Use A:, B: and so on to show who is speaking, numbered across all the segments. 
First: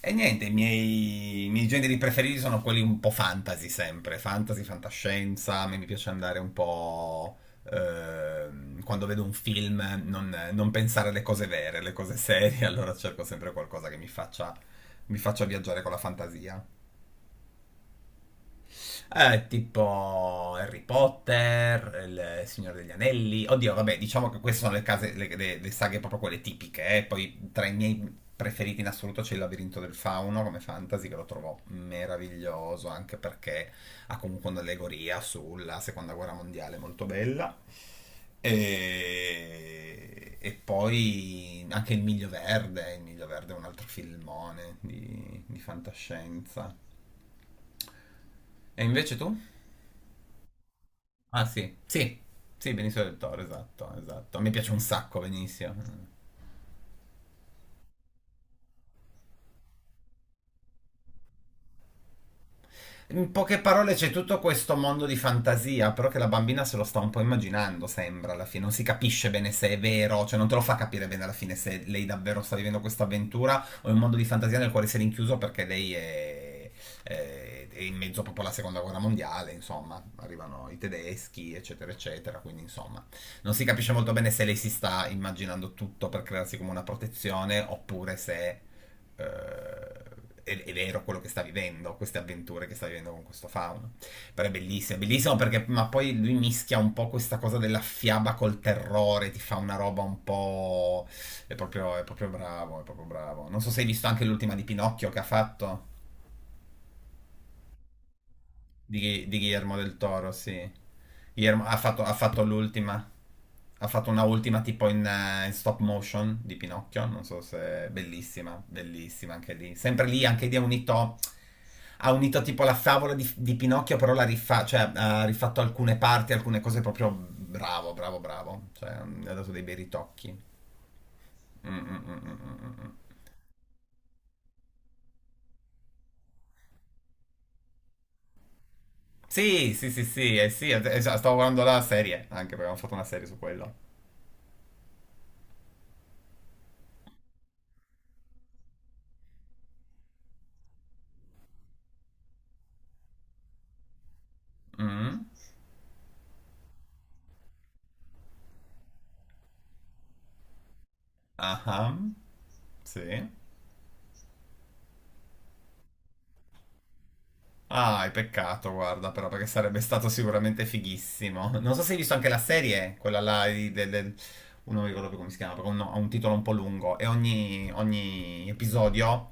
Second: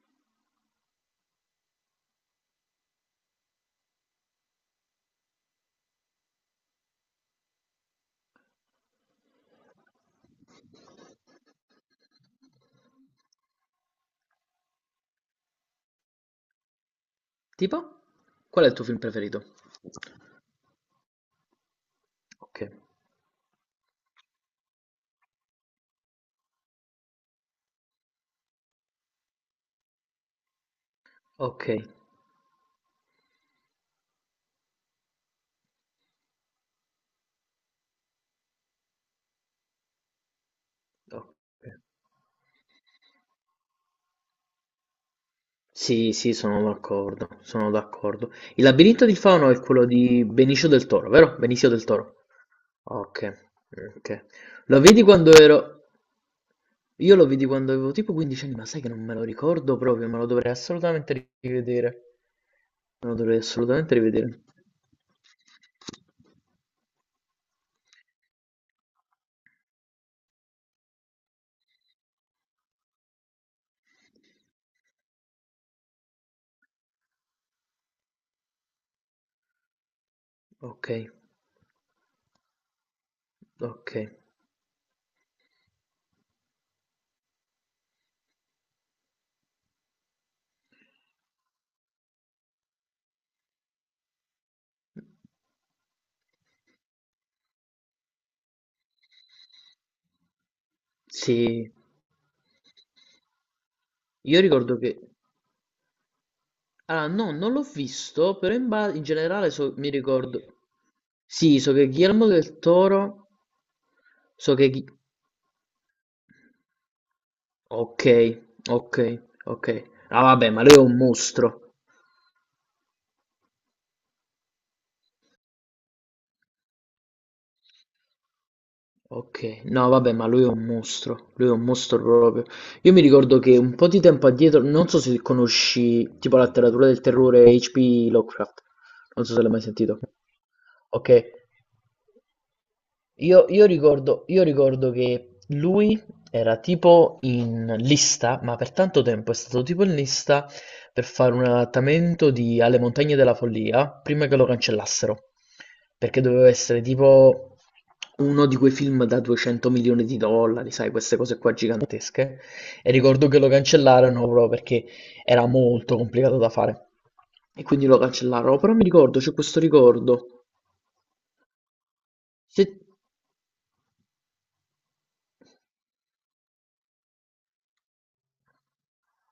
A: E niente, i miei generi preferiti sono quelli un po' fantasy sempre, fantasy, fantascienza, a me mi piace andare un po'... quando vedo un film non pensare alle cose vere, alle cose serie, allora cerco sempre qualcosa che mi faccia viaggiare con la fantasia.
B: Tipo? Qual è il tuo film preferito?
A: Tipo Harry Potter, Il
B: Ok,
A: Signore degli Anelli. Oddio, vabbè, diciamo che queste sono le, case, le saghe proprio quelle tipiche. Poi tra i miei preferiti in assoluto c'è Il Labirinto del Fauno come fantasy, che lo trovo
B: ok,
A: meraviglioso anche perché ha comunque un'allegoria sulla seconda guerra mondiale molto bella. E
B: ok.
A: poi anche Il Miglio Verde. Il Miglio Verde è un altro filmone di
B: Sì, sì, sono
A: fantascienza.
B: d'accordo, sono d'accordo. Il
A: E
B: labirinto di
A: invece tu?
B: Fauno è quello di Benicio del Toro, vero?
A: Ah
B: Benicio
A: sì,
B: del
A: sì,
B: Toro.
A: sì, Benicio del Toro,
B: Ok,
A: esatto,
B: ok.
A: esatto. Mi piace un
B: Lo vedi
A: sacco
B: quando ero...
A: Benicio.
B: Io lo vidi quando avevo tipo 15 anni, ma sai che non me lo ricordo proprio, me lo dovrei assolutamente rivedere. Me lo
A: In
B: dovrei
A: poche parole
B: assolutamente
A: c'è tutto
B: rivedere.
A: questo mondo di fantasia, però che la bambina se lo sta un po' immaginando, sembra alla fine, non si capisce bene se è vero, cioè non te lo fa capire bene alla fine se lei davvero sta vivendo questa avventura o è un mondo di fantasia nel quale si è rinchiuso perché lei è, è in mezzo proprio alla seconda guerra mondiale, insomma, arrivano i
B: Ok,
A: tedeschi, eccetera, eccetera, quindi insomma, non si capisce
B: ok.
A: molto bene se lei si sta immaginando tutto per crearsi come una protezione oppure se eh, è vero quello che sta vivendo, queste avventure che sta vivendo con questo fauno. Però è bellissimo perché, ma poi lui mischia un po' questa cosa della fiaba col terrore, ti fa una roba un po'...
B: Sì,
A: è proprio bravo, è proprio bravo. Non so se hai visto anche
B: io
A: l'ultima di
B: ricordo che...
A: Pinocchio che ha fatto.
B: Ah, no, non l'ho visto, in
A: Di
B: generale
A: Guillermo
B: mi
A: del Toro,
B: ricordo...
A: sì.
B: Sì,
A: Guillermo-
B: so
A: ha
B: che
A: fatto, ha
B: Guillermo
A: fatto
B: del
A: l'ultima.
B: Toro...
A: Ha fatto una
B: So
A: ultima
B: che...
A: tipo
B: Ghi-
A: in stop motion di Pinocchio. Non so se è
B: Ok,
A: bellissima,
B: ok,
A: bellissima anche
B: ok.
A: lì. Sempre
B: Ah,
A: lì, anche
B: vabbè,
A: lì ha
B: ma lui è un
A: unito.
B: mostro.
A: Ha unito tipo la favola di Pinocchio, però cioè, ha rifatto alcune parti, alcune cose proprio bravo, bravo, bravo. Cioè, ha dato dei
B: Ok,
A: bei
B: no, vabbè, ma
A: ritocchi.
B: lui è un mostro. Lui è un
A: Mm, mm,
B: mostro
A: mm, mm,
B: proprio.
A: mm, mm. Mm.
B: Io mi ricordo che un po' di tempo addietro, non so se conosci tipo la letteratura del terrore H.P. Lovecraft. Non so se l'hai mai
A: Sì, sì,
B: sentito.
A: sì, sì, sì, già,
B: Ok.
A: stavo guardando la serie, anche perché abbiamo fatto una serie su
B: Io
A: quello.
B: ricordo, io ricordo che lui era tipo in lista, ma per tanto tempo è stato tipo in lista per fare un adattamento di Alle Montagne della Follia prima che lo cancellassero,
A: Mm.
B: perché doveva essere tipo uno di quei film da 200 milioni di dollari, sai, queste cose qua
A: Ah,
B: gigantesche. E
A: sì.
B: ricordo che lo cancellarono proprio perché era molto complicato da fare. E quindi lo
A: Ah, è
B: cancellarono,
A: peccato,
B: però mi
A: guarda,
B: ricordo,
A: però,
B: c'è
A: perché
B: questo
A: sarebbe stato
B: ricordo.
A: sicuramente fighissimo. Non so se hai visto anche la
B: Sì,
A: serie, quella là oh, non mi ricordo più come si chiama, però no, ha un titolo un po' lungo e ogni episodio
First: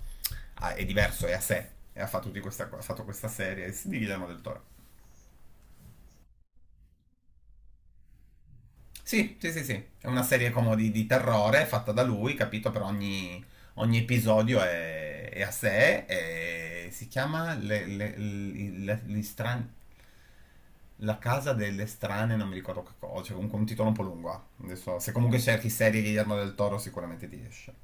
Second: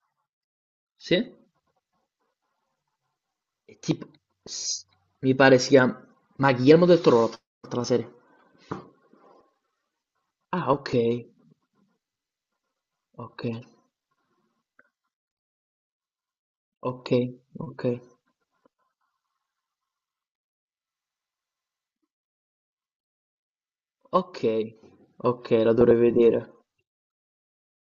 A: è diverso, è
B: sì.
A: a sé. E ha fatto questa serie,
B: E
A: si
B: tipo,
A: divide del Toro.
B: s- mi pare sia... Ma Guillermo del Toro l'ha fatta la serie.
A: Sì, sì, sì, sì. È una serie
B: Ah,
A: come
B: ok.
A: di terrore fatta da lui, capito? Per ogni,
B: Ok.
A: ogni episodio è a sé e si
B: Ok.
A: chiama
B: Ok.
A: La casa delle strane, non mi ricordo che cosa, cioè comunque un titolo un po' lungo.
B: Ok.
A: Ah. Adesso, se comunque
B: Ok,
A: cerchi
B: la dovrei
A: serie Guillermo
B: vedere.
A: del Toro sicuramente ti esce.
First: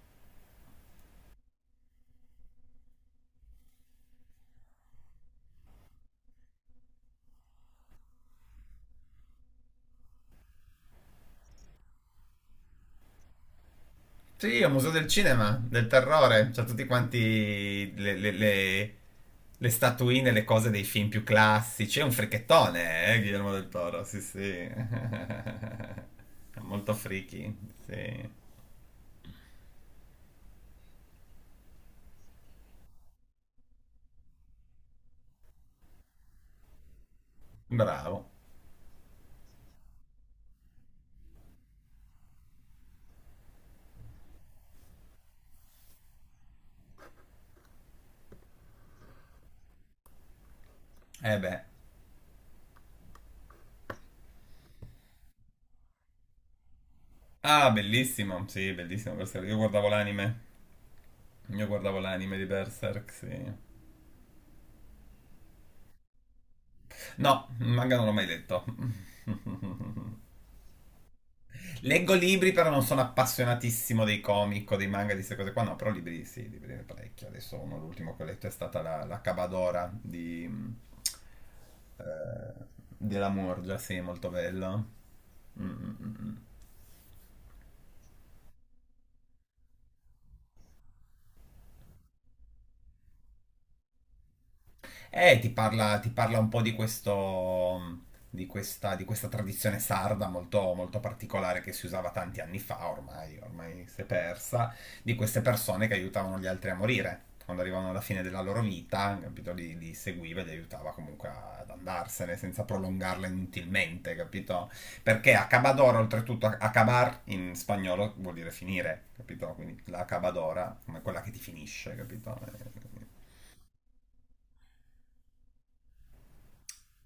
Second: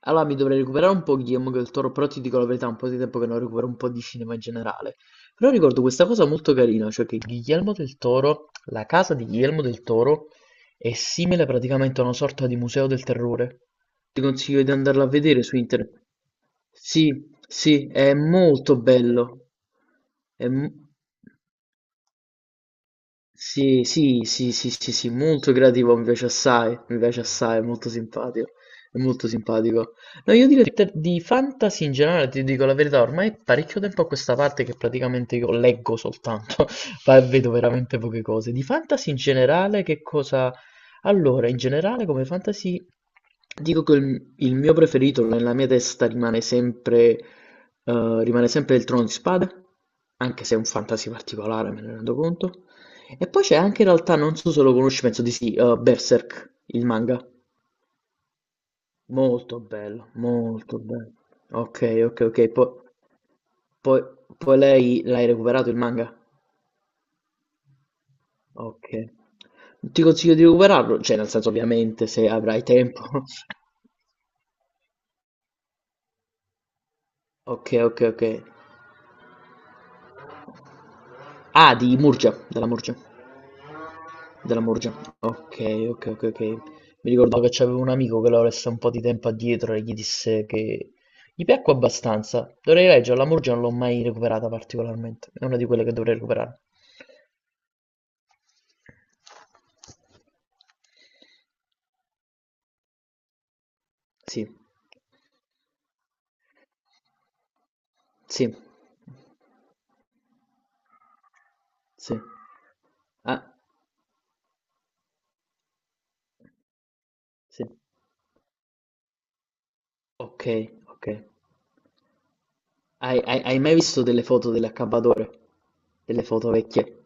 B: Allora mi dovrei recuperare un po' Guillermo del Toro, però ti dico la verità, è un po' di tempo che non recupero un po' di cinema in generale. Però ricordo questa cosa molto carina, cioè che Guillermo del Toro, la casa di Guillermo del Toro è simile praticamente a una sorta di museo del terrore. Ti
A: Sì,
B: consiglio
A: è
B: di
A: un museo
B: andarla
A: del
B: a vedere su
A: cinema, del
B: internet.
A: terrore. C'ha tutti
B: Sì, sì,
A: quanti
B: è
A: le, le-
B: molto
A: le-
B: bello.
A: le statuine, le
B: È
A: cose
B: m-
A: dei film più classici. È un frichettone, Guillermo del
B: sì,
A: Toro. Sì,
B: sì,
A: sì.
B: sì, sì, sì, sì, molto creativo,
A: È molto
B: mi piace
A: friki.
B: assai, è molto
A: Sì.
B: simpatico, è molto simpatico. No, io di fantasy in generale, ti dico la verità, ormai è parecchio tempo a questa parte che praticamente io leggo soltanto, ma vedo veramente poche
A: Bravo.
B: cose. Di fantasy in generale, che cosa... Allora, in generale come fantasy dico che il mio preferito nella mia testa rimane sempre il Trono di Spade, anche se è un fantasy
A: Eh beh.
B: particolare, me ne rendo conto. E poi c'è anche in realtà, non so se lo conosci, penso di sì, Berserk, il manga.
A: Ah, bellissimo. Sì, bellissimo Berserk. Io
B: Molto
A: guardavo
B: bello,
A: l'anime.
B: molto bello.
A: Io
B: Ok,
A: guardavo
B: ok,
A: l'anime di
B: ok. po-
A: Berserk, sì.
B: poi, poi lei l'hai recuperato il manga?
A: No, il manga non l'ho mai letto.
B: Ok. Ti consiglio di recuperarlo, cioè nel senso ovviamente
A: Leggo
B: se
A: libri,
B: avrai
A: però non sono
B: tempo.
A: appassionatissimo dei comic o dei manga, di queste cose qua. No, però libri sì, libri ne parecchio. Adesso uno, l'ultimo che
B: Ok.
A: ho letto è stata la Cabadora di...
B: Ah, di Murgia,
A: eh,
B: della Murgia.
A: della Morgia, sì, molto
B: Della
A: bello.
B: Murgia. Ok,
A: Mm, mm, mm. Mm.
B: ok. Mi ricordavo che c'avevo un amico che l'ho lessa un po' di tempo addietro e gli disse che gli piacque abbastanza. Dovrei leggerla, La Murgia non l'ho mai recuperata particolarmente.
A: E
B: È
A: ti
B: una di quelle che
A: parla, ti
B: dovrei
A: parla un
B: recuperare.
A: po' di questo, di questa tradizione sarda molto, molto particolare che si usava tanti anni fa, ormai, ormai si è
B: Sì,
A: persa, di queste persone che aiutavano gli altri a morire. Quando arrivavano alla fine della
B: sì,
A: loro vita, capito, li seguiva e li aiutava comunque ad
B: sì.
A: andarsene senza prolungarla
B: Ah,
A: inutilmente, capito? Perché acabadora, oltretutto, acabar in
B: sì.
A: spagnolo vuol dire finire, capito? Quindi la
B: Ok,
A: acabadora, come
B: ok.
A: quella che ti finisce, capito?
B: Hai mai visto delle foto dell'accabbadore? Delle foto vecchie?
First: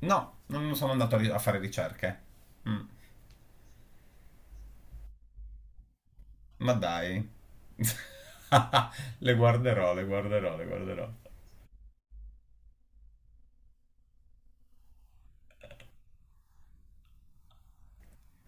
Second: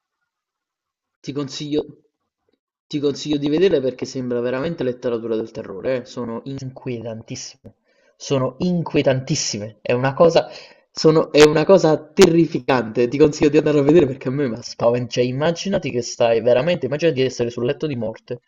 A: No, non sono andato a ri-
B: Ti
A: a fare
B: consiglio,
A: ricerche. Mm,
B: ti consiglio di vederle perché sembra veramente letteratura del terrore, eh. Sono
A: ma dai.
B: inquietantissime. Sono
A: Le
B: inquietantissime,
A: guarderò,
B: è
A: le
B: una cosa
A: guarderò, le guarderò.
B: sono è una cosa terrificante, ti consiglio di andarlo a vedere perché a me m'ha spaven cioè immaginati che stai veramente immaginati di essere sul letto di morte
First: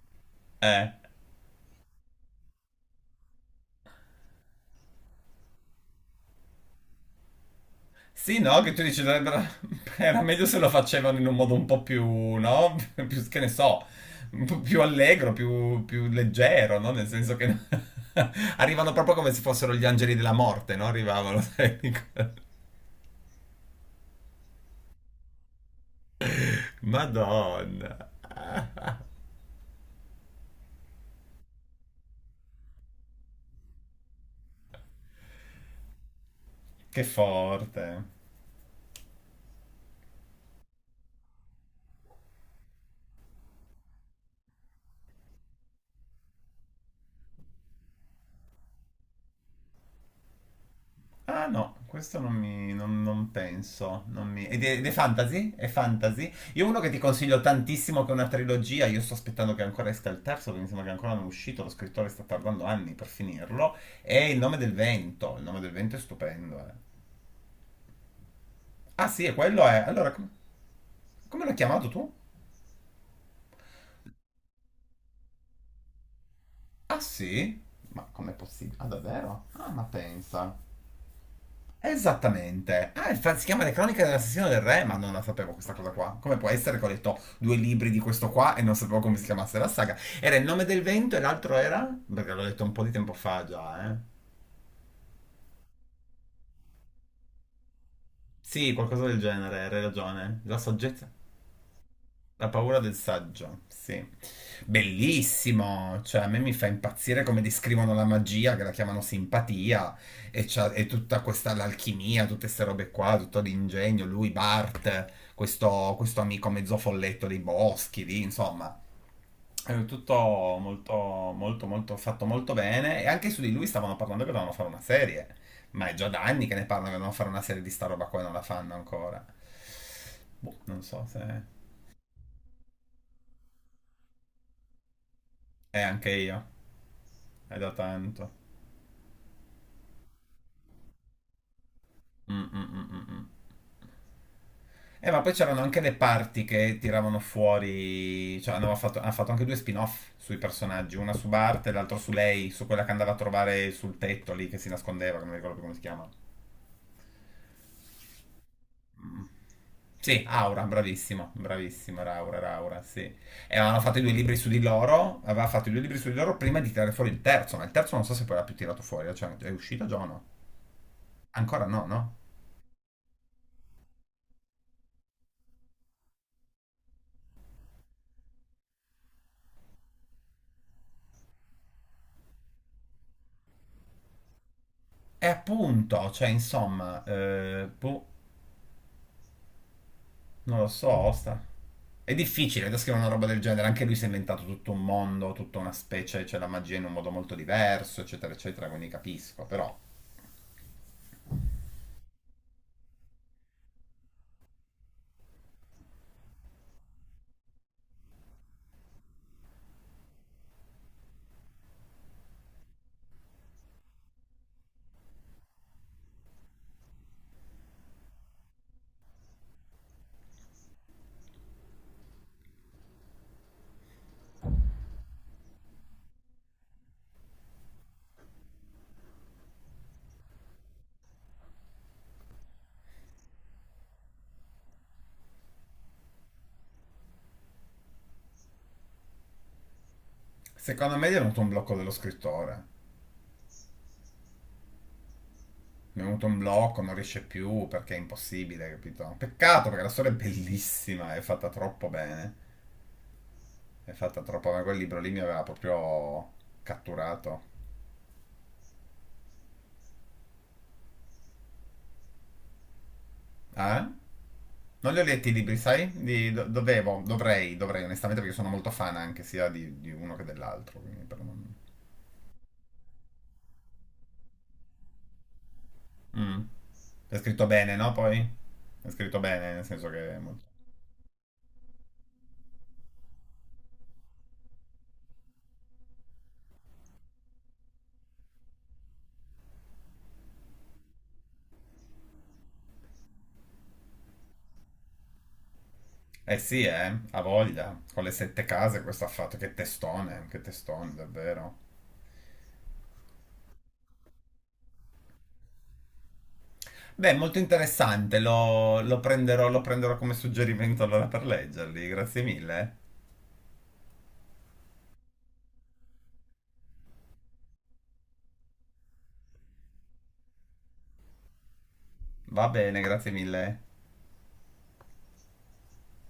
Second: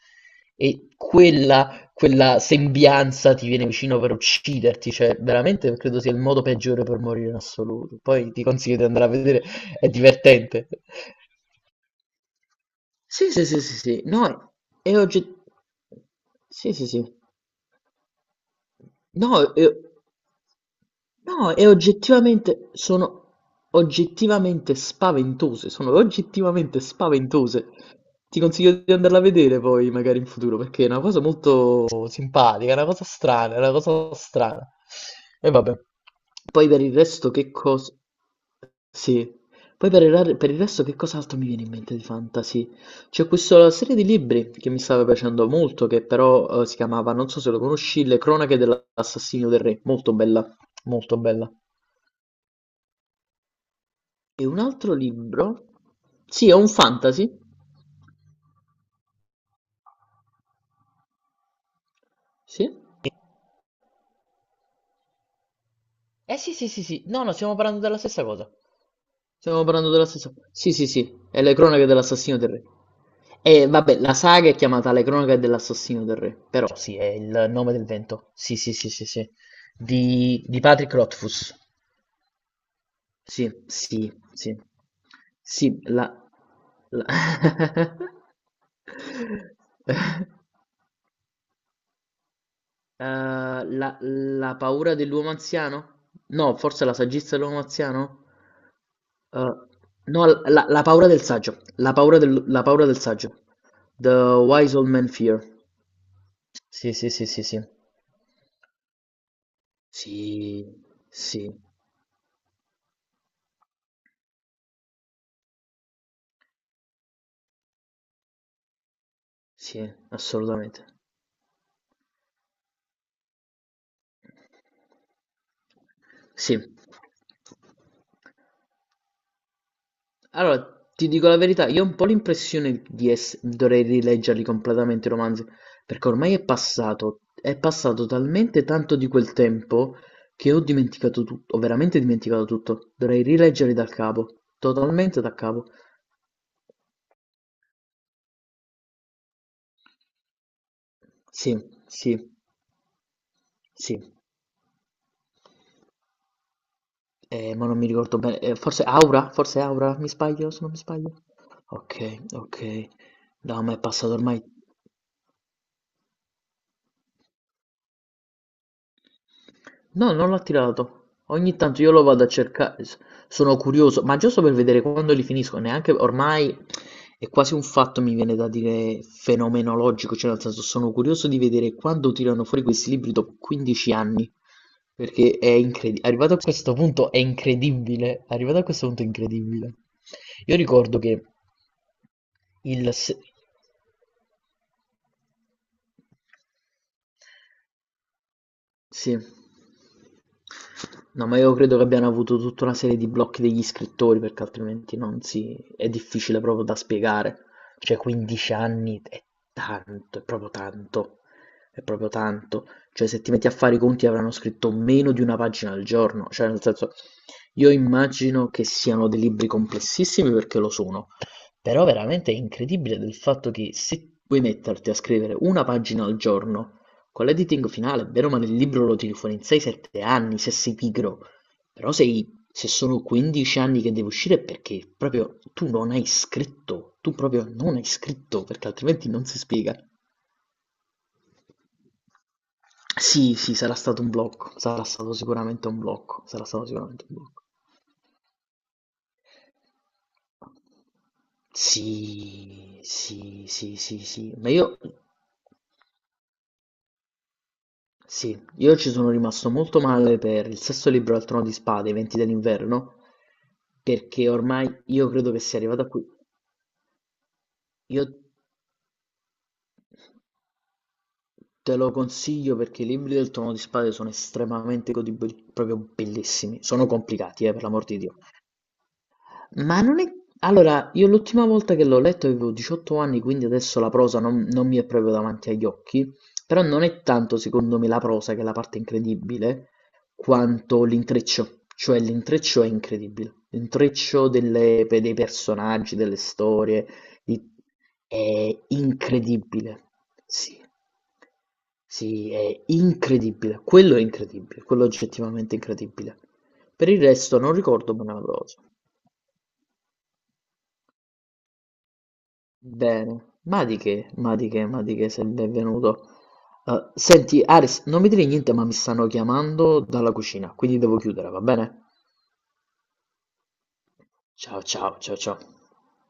B: e
A: Eh.
B: quella sembianza ti viene vicino per ucciderti, cioè veramente credo sia il modo peggiore per morire in assoluto. Poi
A: Sì,
B: ti
A: no, che
B: consiglio
A: tu
B: di
A: dici,
B: andare a vedere,
A: dovrebbero-
B: è
A: era meglio se
B: divertente.
A: lo facevano in un modo un po' più, no? Più,
B: Sì,
A: che
B: sì,
A: ne
B: sì, sì,
A: so,
B: sì.
A: un
B: No,
A: po' più
B: è ogget
A: allegro, più, più
B: sì,
A: leggero,
B: sì,
A: no? Nel
B: sì.
A: senso che arrivano proprio
B: No,
A: come se
B: e
A: fossero gli angeli della morte, no? Arrivavano,
B: no, e
A: sai?
B: oggettivamente sono oggettivamente spaventose, sono oggettivamente spaventose.
A: Madonna,
B: Ti consiglio di andarla a vedere poi, magari in futuro, perché è una cosa molto simpatica, è una cosa strana, è una cosa strana. E vabbè. Poi per il
A: che
B: resto che cosa...
A: forte.
B: Sì. Poi per il resto che cos'altro mi viene in mente di fantasy? C'è questa serie di libri che mi stava piacendo molto, che però si chiamava, non so se lo conosci, Le cronache della L'assassino del re, molto bella, molto
A: Ah
B: bella.
A: no, questo non mi... non penso. Non
B: E
A: mi...
B: un
A: Ed è
B: altro
A: fantasy? È
B: libro?
A: fantasy?
B: Sì, è
A: Io
B: un
A: uno che ti
B: fantasy.
A: consiglio tantissimo, che è una trilogia, io sto aspettando che ancora esca il terzo, perché mi sembra che ancora non è uscito, lo scrittore sta tardando
B: Sì?
A: anni per finirlo, è Il nome del vento. Il nome del vento è stupendo,
B: Sì,
A: eh.
B: sì, sì, No, no, stiamo parlando della stessa cosa.
A: Ah sì, e
B: Stiamo
A: quello è...
B: parlando della
A: Allora, com-
B: stessa cosa. Sì, sì, sì. È
A: come l'hai
B: le cronache
A: chiamato tu?
B: dell'assassino del re. E vabbè, la saga è chiamata Le cronache dell'assassino del re, però sì,
A: Ah
B: è il
A: sì?
B: nome del
A: Ma
B: vento.
A: com'è
B: Sì, sì,
A: possibile? Ah
B: sì, sì, sì.
A: davvero? Ah, ma
B: Di,
A: pensa.
B: di Patrick Rothfuss.
A: Esattamente. Ah, infatti si
B: Sì,
A: chiama Le Cronache
B: sì,
A: dell'Assassino
B: sì.
A: del Re, ma non la sapevo questa
B: Sì,
A: cosa
B: la...
A: qua. Come può essere che ho letto due libri
B: la-
A: di questo qua e non sapevo come si chiamasse la saga? Era Il nome del vento e l'altro era? Perché l'ho letto un po' di
B: Eh,
A: tempo fa già, eh.
B: la, la paura dell'uomo anziano? No, forse la saggezza dell'uomo anziano?
A: Sì, qualcosa del
B: Eh,
A: genere, hai
B: no,
A: ragione. La
B: la, la paura
A: saggezza.
B: del saggio. La paura
A: La
B: la
A: paura
B: paura
A: del
B: del saggio.
A: saggio, sì.
B: The Wise Old Man Fear.
A: Bellissimo, cioè a me mi fa
B: Sì, sì,
A: impazzire
B: sì,
A: come
B: sì, sì.
A: descrivono la magia, che la chiamano simpatia, e,
B: Sì,
A: e tutta
B: sì,
A: questa l'alchimia, tutte queste robe qua, tutto l'ingegno, lui, Bart, questo amico mezzo folletto dei boschi, lì, insomma.
B: sì,
A: È tutto
B: assolutamente.
A: molto, molto, molto fatto molto bene, e anche su di lui stavano parlando che dovevano fare una serie, ma è già da anni
B: Sì.
A: che ne parlano che dovevano fare una serie di sta roba qua e non la fanno ancora. Boh, non
B: Allora,
A: so
B: ti
A: se...
B: dico la verità, io ho un po' l'impressione di dovrei rileggerli completamente i romanzi,
A: E
B: perché
A: anche
B: ormai
A: io.
B: è
A: È da
B: passato
A: tanto.
B: talmente tanto di quel tempo che ho dimenticato tutto, ho veramente dimenticato
A: Mm, mm, mm,
B: tutto.
A: mm,
B: Dovrei
A: mm.
B: rileggerli dal capo, totalmente
A: Ma poi
B: da
A: c'erano
B: capo.
A: anche le parti che tiravano fuori, cioè hanno fatto anche due spin-off sui personaggi, una su
B: Sì,
A: Bart e l'altra su
B: sì,
A: lei, su quella che andava a trovare sul
B: sì,
A: tetto lì che si nascondeva, che non mi ricordo più come si chiama.
B: ma non mi ricordo bene,
A: Mm.
B: Forse Aura, mi
A: Sì,
B: sbaglio, se
A: Aura,
B: non mi sbaglio.
A: bravissimo, bravissimo,
B: Ok,
A: Era Aura,
B: ok.
A: sì. E
B: No, ma è
A: avevano fatto i due
B: passato
A: libri
B: ormai
A: su di loro, aveva fatto i due libri su di loro prima di tirare fuori il terzo, ma il terzo non so se poi l'ha più tirato fuori, cioè è uscito già o
B: No,
A: no?
B: non l'ho tirato. Ogni
A: Ancora
B: tanto
A: no,
B: io lo
A: no?
B: vado a cercare, s- sono curioso, ma giusto per vedere quando li finisco, neanche ormai è quasi un fatto, mi viene da dire, fenomenologico, cioè nel senso sono curioso di vedere quando tirano fuori questi libri dopo 15 anni,
A: E
B: perché è incredibile,
A: appunto, cioè
B: arrivato a questo
A: insomma,
B: punto è
A: boh.
B: incredibile, arrivato a questo punto è incredibile. Io
A: Non lo so,
B: ricordo che
A: Osta. È difficile da
B: il...
A: scrivere una
B: se-
A: roba del genere, anche lui si è inventato tutto un mondo, tutta una specie, c'è la magia in un modo molto diverso, eccetera, eccetera, quindi
B: Sì.
A: capisco, però
B: No, ma io credo che abbiano avuto tutta una serie di blocchi degli scrittori, perché altrimenti non si... è difficile proprio da spiegare. Cioè, 15 anni è tanto, è proprio tanto, è proprio tanto. Cioè, se ti metti a fare i conti avranno scritto meno di una pagina al giorno. Cioè, nel senso, io immagino che siano dei libri complessissimi perché lo sono, però veramente è incredibile del fatto che se puoi metterti a scrivere una pagina al giorno con l'editing finale, bene o male, il libro lo tiri fuori in 6-7 anni, se sei pigro. Però sei, se sono 15 anni che deve uscire è perché proprio tu non hai scritto, tu proprio non hai scritto, perché altrimenti non si spiega.
A: secondo me gli è venuto un blocco dello scrittore.
B: Sì, sì, sarà stato un blocco, sarà stato sicuramente un
A: Mi è
B: blocco,
A: venuto un
B: sarà stato
A: blocco, non
B: sicuramente un
A: riesce
B: blocco.
A: più perché è impossibile, capito? Peccato perché la storia è bellissima, è fatta troppo bene,
B: Sì, sì, sì,
A: è
B: sì,
A: fatta
B: sì, ma
A: troppo bene, quel
B: io
A: libro lì mi aveva proprio catturato.
B: Sì, io ci sono rimasto molto male per il sesto libro al Trono di Spade, i Venti dell'Inverno,
A: Ah?
B: perché ormai
A: Non li ho
B: io
A: letti i
B: credo che
A: libri,
B: sia arrivato a
A: sai?
B: qui.
A: Dovevo, dovrei,
B: Io
A: onestamente, perché sono molto fan anche sia di uno che dell'altro. Quindi per non...
B: te lo consiglio perché i libri del Trono di Spade sono estremamente godibili, proprio
A: Mm.
B: bellissimi. Sono
A: È
B: complicati,
A: scritto
B: per
A: bene,
B: l'amor
A: no?
B: di Dio.
A: Poi? È scritto bene, nel
B: Ma
A: senso
B: non è...
A: che... è molto-
B: Allora, io l'ultima volta che l'ho letto avevo 18 anni, quindi adesso la prosa non mi è proprio davanti agli occhi, però non è tanto secondo me la prosa che è la parte incredibile, quanto l'intreccio, cioè l'intreccio è incredibile, l'intreccio dei personaggi, delle
A: Eh sì,
B: storie,
A: ha
B: di-
A: voglia. Con le sette
B: è
A: case questo ha fatto.
B: incredibile,
A: Che
B: sì,
A: testone, davvero.
B: sì, è incredibile, quello è incredibile, quello è oggettivamente incredibile. Per il
A: Beh, molto
B: resto non ricordo bene
A: interessante,
B: la prosa.
A: lo prenderò come suggerimento allora per leggerli. Grazie mille.
B: Bene, ma di che, ma di che, ma di che sei il benvenuto. Senti, Aris, non mi dire niente, ma mi stanno chiamando dalla cucina, quindi devo chiudere, va bene?
A: Va bene, grazie mille.
B: Ciao, ciao, ciao, ciao.